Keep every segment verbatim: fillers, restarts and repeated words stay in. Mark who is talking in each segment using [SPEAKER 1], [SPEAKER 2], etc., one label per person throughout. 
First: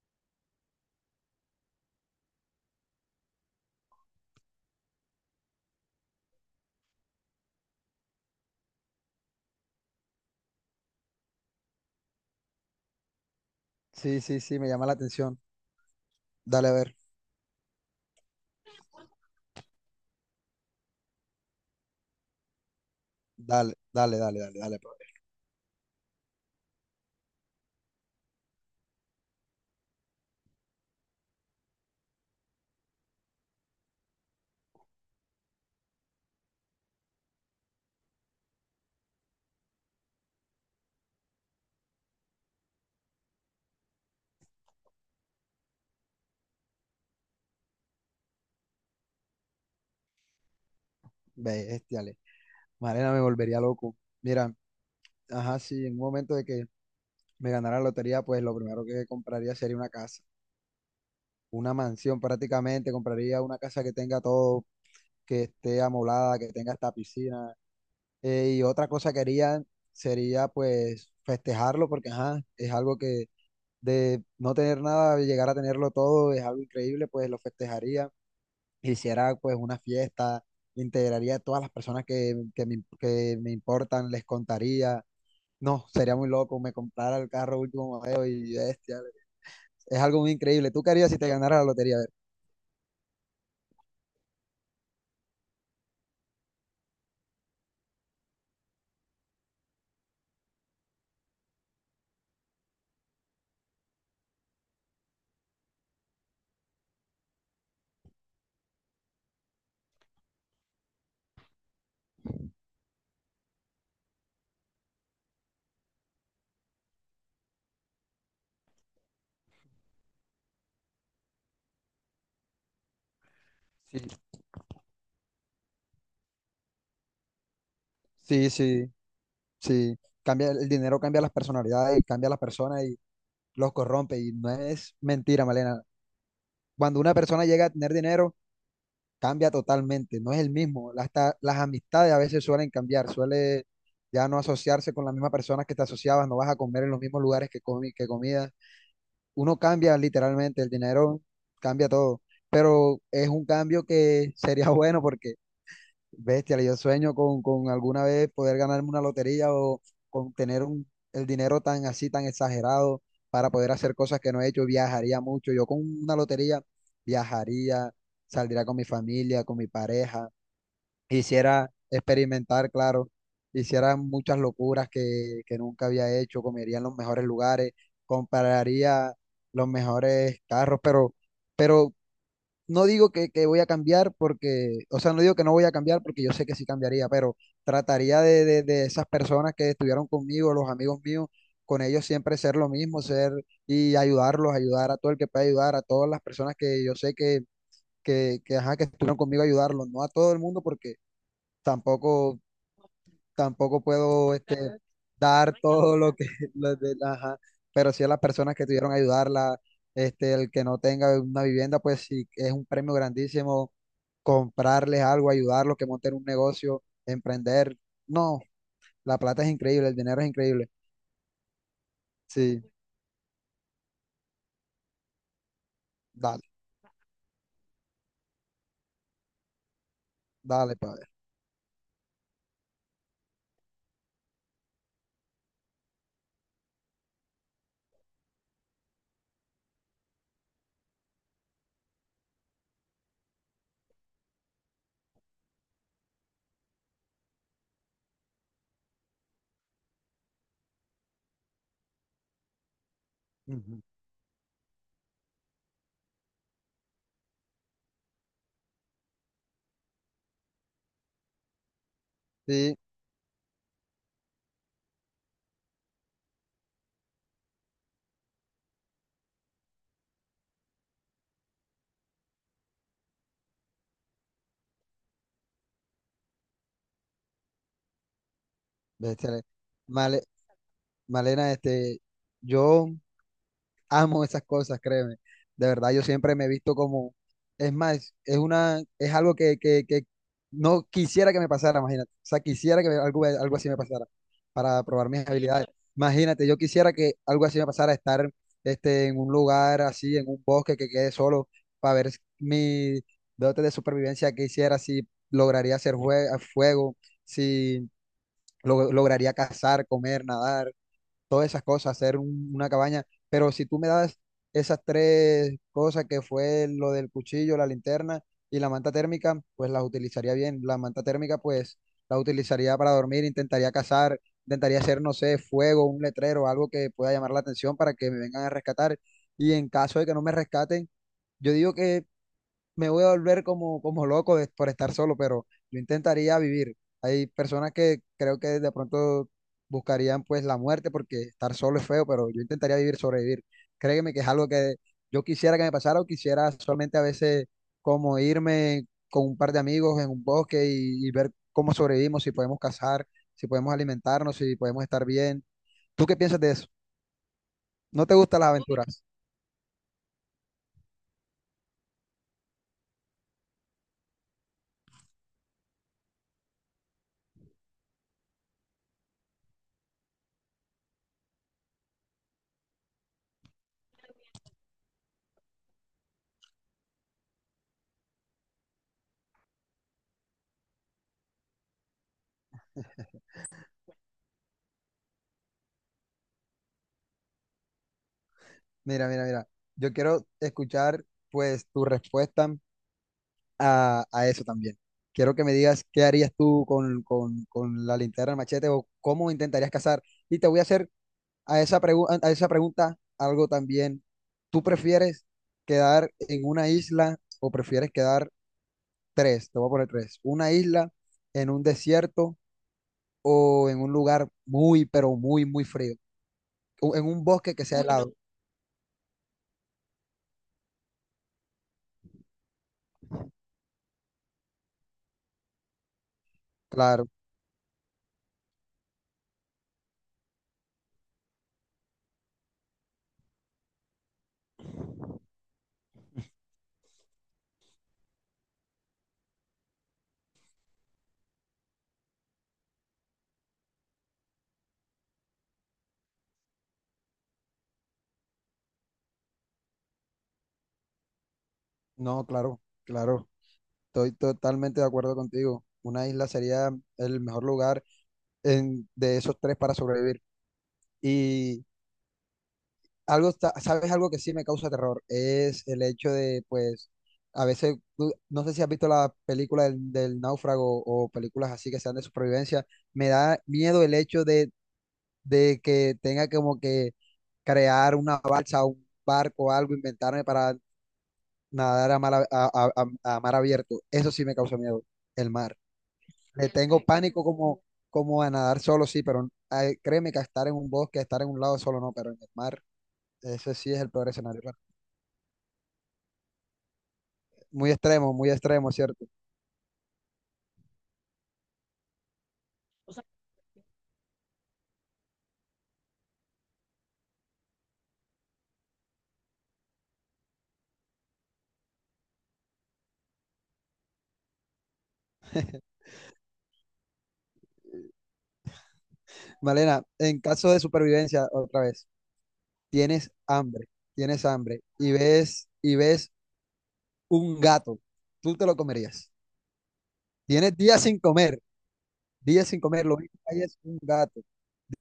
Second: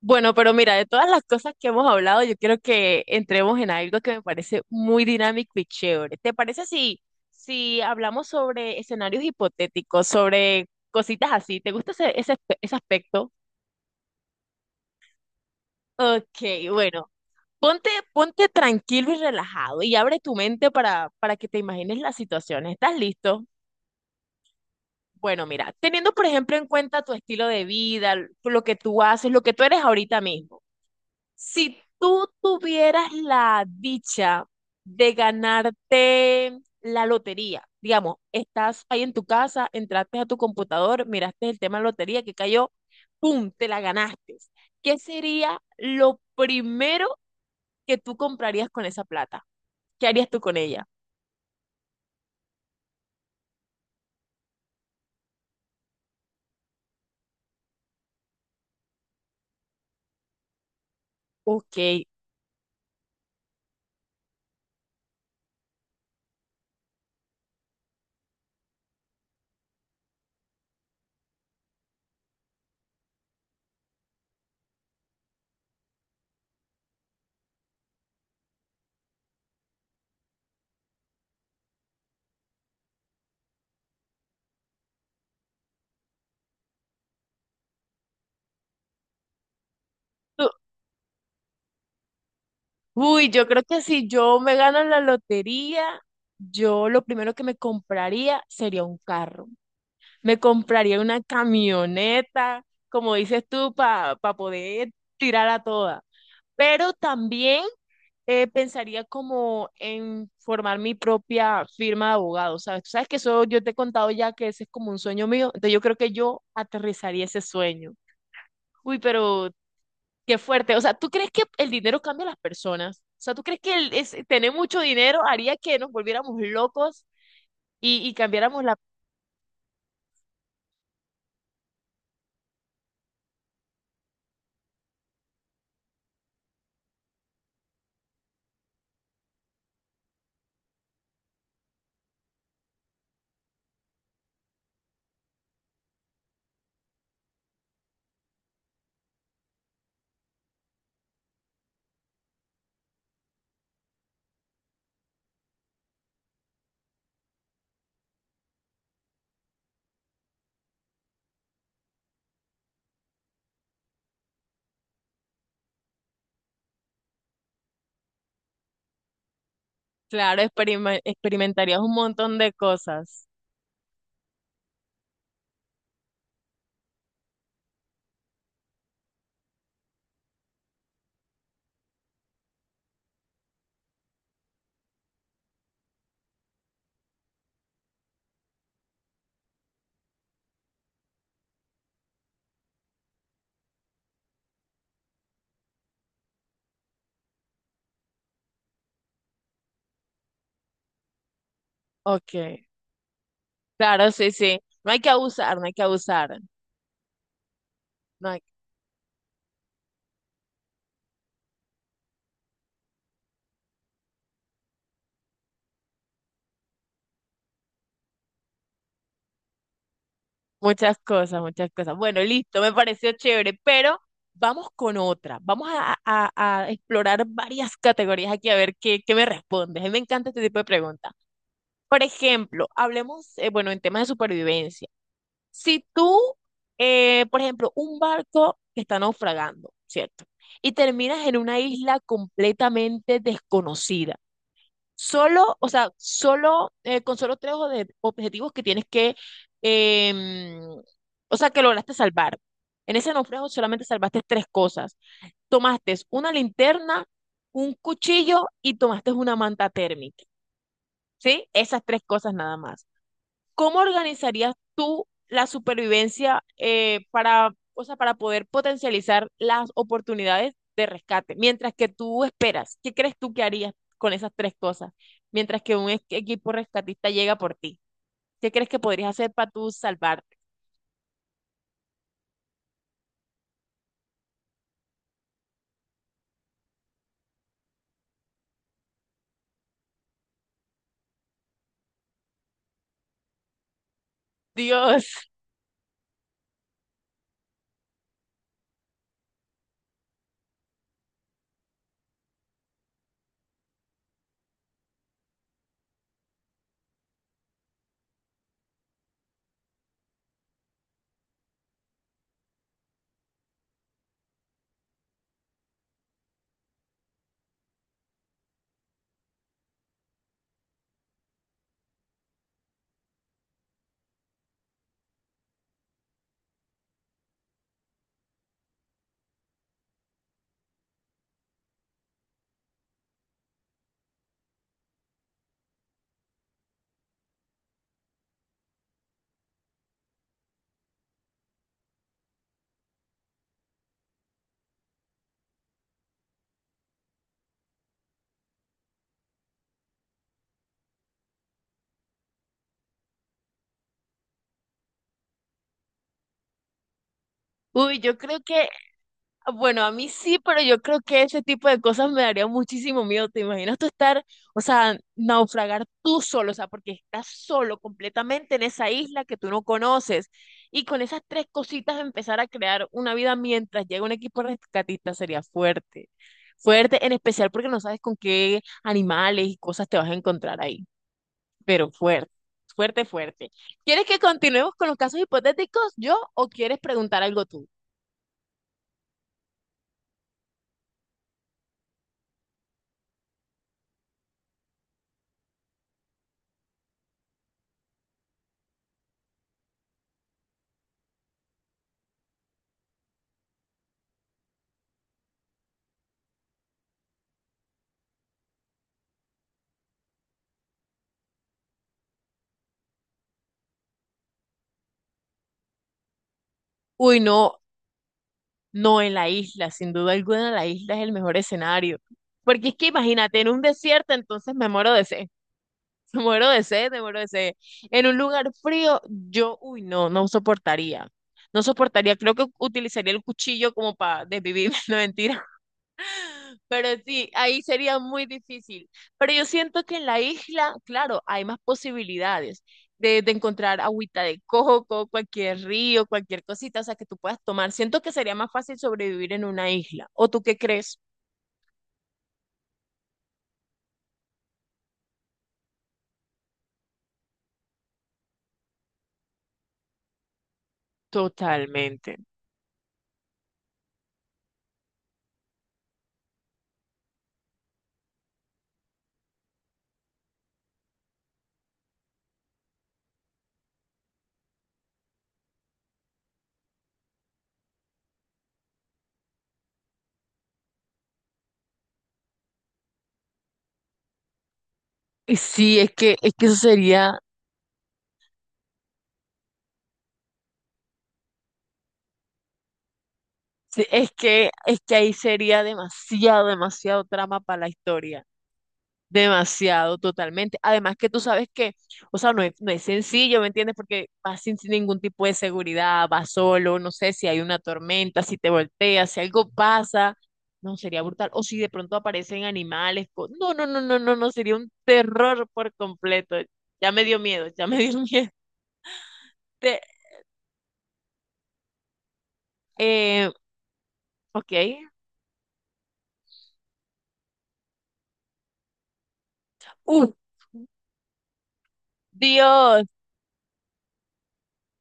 [SPEAKER 1] Bueno, pero mira, de todas las cosas que hemos hablado, yo quiero que entremos en algo que me parece muy dinámico y chévere. ¿Te parece si, si hablamos sobre escenarios hipotéticos, sobre cositas así? ¿Te gusta ese, ese, aspe- ese aspecto?
[SPEAKER 2] Sí, sí, sí, me llama la atención.
[SPEAKER 1] Ok,
[SPEAKER 2] Dale, a ver.
[SPEAKER 1] bueno, ponte, ponte tranquilo y relajado y abre tu mente para, para que te imagines la situación. ¿Estás listo?
[SPEAKER 2] Dale, dale, dale, dale, dale. Brother.
[SPEAKER 1] Bueno, mira, teniendo por ejemplo en cuenta tu estilo de vida, lo que tú haces, lo que tú eres ahorita mismo. Si tú tuvieras la dicha de ganarte la lotería, digamos, estás ahí en tu casa, entraste a tu computador, miraste el tema de lotería que cayó, ¡pum!, te la ganaste. ¿Qué sería lo primero que tú comprarías con esa plata? ¿Qué harías tú con ella?
[SPEAKER 2] Bestiale. Mariana me volvería loco. Mira, ajá, sí, en un momento de que me ganara la lotería, pues lo primero que compraría sería una casa, una
[SPEAKER 1] Ok.
[SPEAKER 2] mansión prácticamente. Compraría una casa que tenga todo, que esté amoblada, que tenga hasta piscina. Eh, y otra cosa que haría sería, pues, festejarlo, porque, ajá, es algo que de no tener nada, llegar a tenerlo todo, es algo increíble, pues lo festejaría, hiciera pues una fiesta, integraría a todas las personas que, que me, que me importan, les contaría. No, sería muy loco, me comprara el carro último modelo y bestia. Es algo muy
[SPEAKER 1] tú-
[SPEAKER 2] increíble. ¿Tú qué harías si te ganara la lotería? A ver.
[SPEAKER 1] Uy, yo creo que si yo me gano la lotería, yo lo primero que me compraría sería un carro. Me compraría una camioneta, como dices tú, para poder tirar a toda. Pero también eh, pensaría como en formar mi propia firma de abogado, ¿sabes? Tú sabes que eso yo te he contado ya que ese es como un sueño mío, entonces yo creo que yo aterrizaría ese sueño. Uy, pero qué fuerte. O sea, ¿tú crees que el dinero cambia a las personas? O sea, ¿tú crees que el, es- tener mucho dinero haría que nos volviéramos locos y, y
[SPEAKER 2] Sí,
[SPEAKER 1] cambiáramos la...
[SPEAKER 2] sí, sí, sí. Cambia, el dinero cambia las personalidades, cambia a las personas y los corrompe. Y no es mentira, Malena. Cuando una persona llega a tener dinero, cambia totalmente, no es el mismo. Hasta las amistades a veces suelen cambiar, suele ya no asociarse con las mismas personas que te asociabas, no vas a comer en los mismos lugares que, comi que comías. Uno cambia literalmente, el dinero cambia todo, pero es un cambio que sería bueno porque bestia, yo sueño con, con alguna vez poder ganarme una lotería o con tener un, el dinero tan así, tan exagerado para poder hacer cosas que no he hecho. Viajaría mucho. Yo con una lotería viajaría, saldría con mi familia, con mi pareja.
[SPEAKER 1] Claro, experima-
[SPEAKER 2] Hiciera
[SPEAKER 1] experimentarías un montón de
[SPEAKER 2] experimentar, claro.
[SPEAKER 1] cosas.
[SPEAKER 2] Hiciera muchas locuras que, que nunca había hecho. Comería en los mejores lugares, compraría los mejores carros, pero, pero no digo que, que voy a cambiar porque, o sea, no digo que no voy a cambiar porque yo sé que sí cambiaría, pero trataría de, de, de esas personas que estuvieron conmigo, los amigos míos, con ellos siempre ser lo mismo, ser y ayudarlos, ayudar a todo el que pueda ayudar, a todas las personas que yo sé que, que, que, ajá, que estuvieron conmigo, ayudarlos, no a todo el mundo porque tampoco
[SPEAKER 1] Ok,
[SPEAKER 2] tampoco
[SPEAKER 1] claro, sí,
[SPEAKER 2] puedo este,
[SPEAKER 1] sí. No hay que
[SPEAKER 2] dar
[SPEAKER 1] abusar, no hay que
[SPEAKER 2] todo lo que,
[SPEAKER 1] abusar.
[SPEAKER 2] lo de- ajá, pero sí a las
[SPEAKER 1] No hay...
[SPEAKER 2] personas que tuvieron que ayudarla, este, el que no tenga una vivienda, pues sí, es un premio grandísimo comprarles algo, ayudarlos, que monten un negocio, emprender. No, la plata es increíble, el dinero es increíble.
[SPEAKER 1] Muchas cosas, muchas cosas. Bueno, listo,
[SPEAKER 2] Sí,
[SPEAKER 1] me pareció chévere, pero vamos con otra. Vamos a, a-
[SPEAKER 2] dale,
[SPEAKER 1] a explorar varias categorías aquí a ver qué, qué me respondes. A mí me encanta este tipo de
[SPEAKER 2] dale, padre.
[SPEAKER 1] preguntas. Por ejemplo, hablemos, eh, bueno, en temas de supervivencia. Si tú, eh, por ejemplo, un barco que está naufragando, ¿cierto? Y terminas en una isla completamente desconocida. Solo, o sea, solo, eh, con solo tres o objetivos que tienes que, em, o sea, que lograste salvar. En ese naufragio
[SPEAKER 2] Ujú.
[SPEAKER 1] solamente salvaste tres cosas. Tomaste una linterna, un cuchillo y tomaste una manta térmica, ¿sí? Esas tres cosas nada
[SPEAKER 2] Sí,
[SPEAKER 1] más. ¿Cómo organizarías tú la supervivencia eh, para, o sea, para poder potencializar las oportunidades de rescate mientras que tú esperas? ¿Qué crees tú que harías con esas tres cosas mientras que un equ- equipo rescatista llega por ti? ¿Qué crees que podrías hacer
[SPEAKER 2] bestia.
[SPEAKER 1] para tú
[SPEAKER 2] Male-
[SPEAKER 1] salvarte?
[SPEAKER 2] Malena, este, yo amo esas cosas, créeme. De verdad, yo siempre me he visto como, es más, es una, es algo que, que, que no quisiera que me pasara, imagínate. O sea, quisiera que me- algo, algo así me pasara para probar mis
[SPEAKER 1] Dios,
[SPEAKER 2] habilidades. Imagínate, yo quisiera que algo así me pasara, estar este, en un lugar así, en un bosque que quede solo, para ver mi dote de supervivencia que hiciera, si lograría hacer jue- fuego, si lo- lograría cazar, comer, nadar todas esas cosas, hacer un- una cabaña. Pero si tú me das esas tres cosas que fue lo del cuchillo, la linterna y la manta térmica, pues las utilizaría bien. La manta térmica, pues la utilizaría para dormir, intentaría cazar, intentaría hacer, no sé, fuego, un letrero, algo que pueda llamar la atención para que me vengan a rescatar. Y en caso de que no me rescaten, yo digo que me voy a volver como, como loco de- por estar solo, pero yo intentaría vivir. Hay personas que creo que de pronto buscarían pues la muerte porque estar solo es feo, pero yo intentaría vivir, sobrevivir. Créeme que es algo que yo quisiera que me pasara o quisiera solamente a veces como irme con un par de amigos en un bosque y, y ver cómo sobrevivimos, si podemos cazar, si podemos alimentarnos, si podemos estar bien. ¿Tú qué piensas de eso?
[SPEAKER 1] uy,
[SPEAKER 2] ¿No te
[SPEAKER 1] yo creo
[SPEAKER 2] gustan las
[SPEAKER 1] que
[SPEAKER 2] aventuras?
[SPEAKER 1] bueno, a mí sí, pero yo creo que ese tipo de cosas me daría muchísimo miedo. ¿Te imaginas tú estar, o sea, naufragar tú solo, o sea, porque estás solo completamente en esa isla que tú no conoces y con esas tres cositas empezar a crear una vida mientras llega un equipo rescatista sería fuerte. Fuerte, en especial porque no sabes con qué animales y cosas te vas a encontrar ahí, pero fuerte, fuerte, fuerte. ¿Quieres que continuemos con los casos hipotéticos yo o quieres preguntar algo tú?
[SPEAKER 2] Mira, mira, mira. Yo quiero escuchar pues tu respuesta a, a eso también. Quiero que me digas qué harías tú con, con, con la linterna, el machete o cómo intentarías cazar. Y te voy a hacer a esa, pregu- a esa pregunta algo también. ¿Tú prefieres quedar en una isla o prefieres quedar tres? Te voy a poner tres. Una isla, en un desierto o en un lugar muy, pero muy, muy frío. O en
[SPEAKER 1] Uy,
[SPEAKER 2] un bosque
[SPEAKER 1] no,
[SPEAKER 2] que sea muy helado.
[SPEAKER 1] no, en la isla, sin duda alguna, la isla es el mejor escenario. Porque es que imagínate, en un desierto, entonces me muero de sed, me muero de sed, me
[SPEAKER 2] Claro,
[SPEAKER 1] muero de sed. En un lugar frío, yo, uy, no, no soportaría. No soportaría, creo que utilizaría el cuchillo como para desvivirme, no mentira. Pero sí, ahí sería muy difícil. Pero yo siento que en la isla, claro, hay más posibilidades de, de encontrar agüita de coco, cualquier río, cualquier cosita, o sea, que tú puedas tomar. Siento que sería más fácil sobrevivir en una isla. ¿O tú qué crees?
[SPEAKER 2] no, claro, claro. Estoy totalmente de acuerdo contigo. Una isla sería el mejor lugar en- de esos tres para sobrevivir. Y
[SPEAKER 1] Totalmente.
[SPEAKER 2] algo, está- ¿sabes algo que sí me causa terror? Es el hecho de, pues, a veces, tú- no sé si has visto la película del, del náufrago o películas así que sean de supervivencia, me da miedo el hecho de, de, que tenga como que crear una balsa, un barco, algo, inventarme para nadar a mar, a a- a- a mar abierto. Eso sí me causa miedo, el
[SPEAKER 1] Y
[SPEAKER 2] mar.
[SPEAKER 1] sí, es que, es que
[SPEAKER 2] Le
[SPEAKER 1] eso
[SPEAKER 2] tengo
[SPEAKER 1] sería,
[SPEAKER 2] pánico como, como a nadar solo, sí, pero ay, créeme que a estar en un bosque, a estar en un lado solo no, pero en el mar, ese sí es
[SPEAKER 1] sí,
[SPEAKER 2] el peor
[SPEAKER 1] es
[SPEAKER 2] escenario.
[SPEAKER 1] que,
[SPEAKER 2] Claro.
[SPEAKER 1] es que ahí sería demasiado, demasiado trama para la
[SPEAKER 2] Muy extremo,
[SPEAKER 1] historia.
[SPEAKER 2] muy extremo, ¿cierto?
[SPEAKER 1] Demasiado, totalmente. Además que tú sabes que, o sea, no es, no es sencillo, ¿me entiendes? Porque vas sin, sin ningún tipo de seguridad, vas solo, no sé si hay una tormenta, si te volteas, si algo pasa, no, sería brutal. O si de pronto aparecen animales, co- no, no, no, no, no, no, sería un terror por completo. Ya me dio miedo, ya me dio miedo. Te-
[SPEAKER 2] Malena, en caso de supervivencia, otra vez, tienes
[SPEAKER 1] eh,
[SPEAKER 2] hambre, tienes
[SPEAKER 1] ok.
[SPEAKER 2] hambre y ves, y ves un gato, tú te lo comerías.
[SPEAKER 1] Uf,
[SPEAKER 2] Tienes días sin comer, días sin
[SPEAKER 1] Dios.
[SPEAKER 2] comer, lo único que hay es un gato.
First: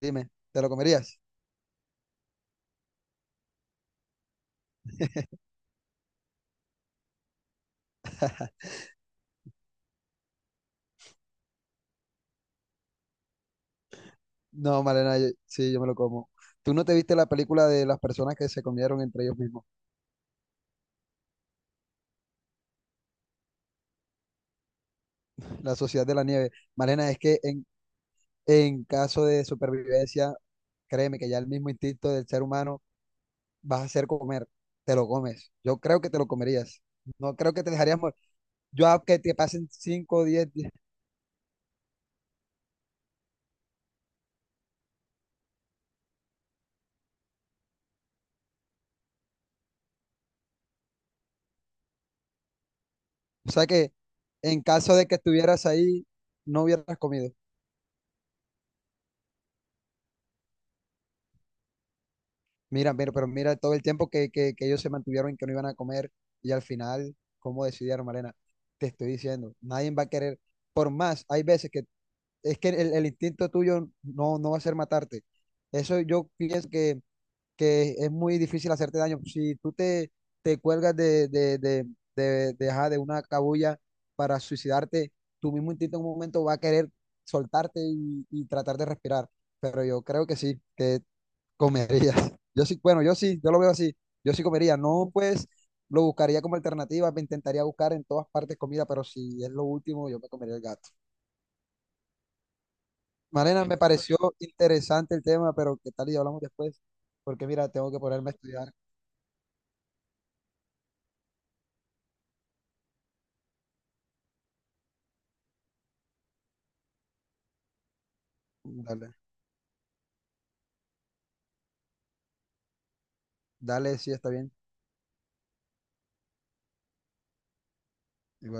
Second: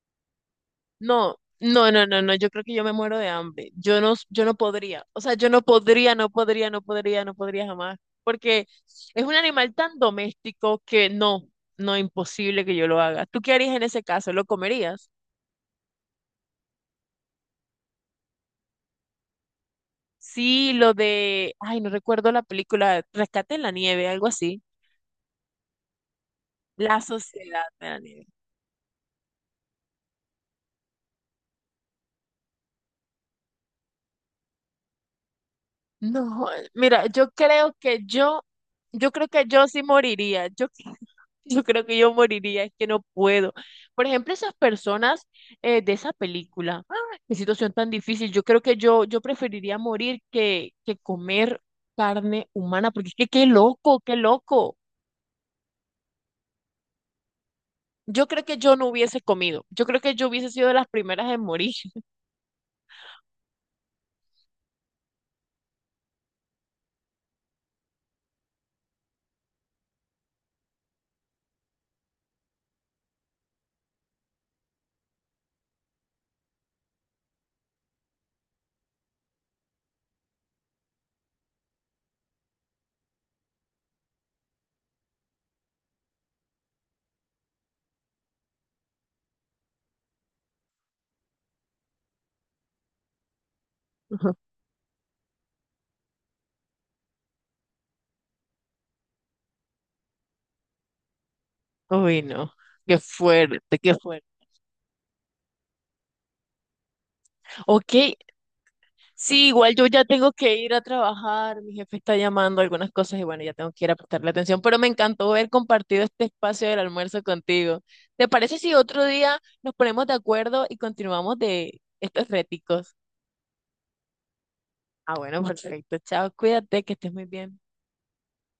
[SPEAKER 2] Dime, ¿te lo comerías?
[SPEAKER 1] No, no, no, no, no, yo creo que yo me muero de hambre. Yo no, yo no podría. O sea, yo no podría, no podría, no podría, no podría jamás. Porque es un animal tan doméstico que no, no, imposible que yo lo haga. ¿Tú qué harías en ese caso? ¿Lo
[SPEAKER 2] No,
[SPEAKER 1] comerías?
[SPEAKER 2] Malena, yo- sí, yo me lo como. ¿Tú no te viste la película de las personas que se comieron entre ellos mismos?
[SPEAKER 1] Sí, lo de, ay, no recuerdo la película, Rescate en la Nieve, algo así.
[SPEAKER 2] La Sociedad de la Nieve.
[SPEAKER 1] La
[SPEAKER 2] Malena, es que
[SPEAKER 1] Sociedad
[SPEAKER 2] en,
[SPEAKER 1] de la Nieve.
[SPEAKER 2] en caso de supervivencia, créeme que ya el mismo instinto del ser humano vas a hacer comer. Te lo comes. Yo creo que te lo
[SPEAKER 1] No,
[SPEAKER 2] comerías.
[SPEAKER 1] mira, yo
[SPEAKER 2] No creo que te
[SPEAKER 1] creo
[SPEAKER 2] dejarías
[SPEAKER 1] que
[SPEAKER 2] morir.
[SPEAKER 1] yo,
[SPEAKER 2] Yo a
[SPEAKER 1] yo
[SPEAKER 2] que
[SPEAKER 1] creo
[SPEAKER 2] te
[SPEAKER 1] que yo
[SPEAKER 2] pasen
[SPEAKER 1] sí
[SPEAKER 2] cinco o
[SPEAKER 1] moriría.
[SPEAKER 2] diez
[SPEAKER 1] Yo,
[SPEAKER 2] días.
[SPEAKER 1] cre- yo creo que yo moriría, es que no puedo. Por ejemplo, esas personas eh, de esa película, ¡ah! Qué situación tan difícil. Yo creo que yo, yo preferiría morir que, que comer carne humana, porque es que qué
[SPEAKER 2] O sea que
[SPEAKER 1] loco, qué
[SPEAKER 2] en
[SPEAKER 1] loco.
[SPEAKER 2] caso de que estuvieras ahí, no hubieras comido.
[SPEAKER 1] Yo creo que yo no hubiese comido. Yo creo que yo hubiese sido de las primeras en morir.
[SPEAKER 2] Mira, mira, pero mira todo el tiempo que, que, que ellos se mantuvieron en que no iban a comer y al final, ¿cómo decidieron, Malena? Te estoy diciendo, nadie va a querer. Por más, hay veces que es que el, el instinto tuyo no, no va a ser matarte. Eso yo pienso que, que es muy difícil hacerte daño. Si tú te, te cuelgas de, de, de, de, de, ajá, de una cabulla para suicidarte, tu mismo instinto en un momento va a querer soltarte y, y tratar de respirar. Pero yo creo que sí, que comerías. Yo sí, bueno, yo sí, yo lo veo así. Yo sí comería. No, pues lo buscaría como alternativa, me intentaría buscar en todas partes comida, pero si es lo último, yo me comería el gato.
[SPEAKER 1] Uy, no. Qué
[SPEAKER 2] Marena, me
[SPEAKER 1] fuerte, qué
[SPEAKER 2] pareció
[SPEAKER 1] fuerte.
[SPEAKER 2] interesante el tema, pero ¿qué tal y hablamos después? Porque mira, tengo
[SPEAKER 1] Ok,
[SPEAKER 2] que ponerme a estudiar.
[SPEAKER 1] sí, igual yo ya tengo que ir a trabajar, mi jefe está llamando algunas cosas y bueno, ya tengo que ir a prestarle atención, pero me encantó haber compartido este espacio del almuerzo contigo. ¿Te parece si otro
[SPEAKER 2] Dale,
[SPEAKER 1] día nos ponemos de acuerdo y continuamos de estos réticos?
[SPEAKER 2] dale, sí, está bien.
[SPEAKER 1] Ah, bueno, perfecto. Chao, cuídate, que estés muy bien.
[SPEAKER 2] Igual.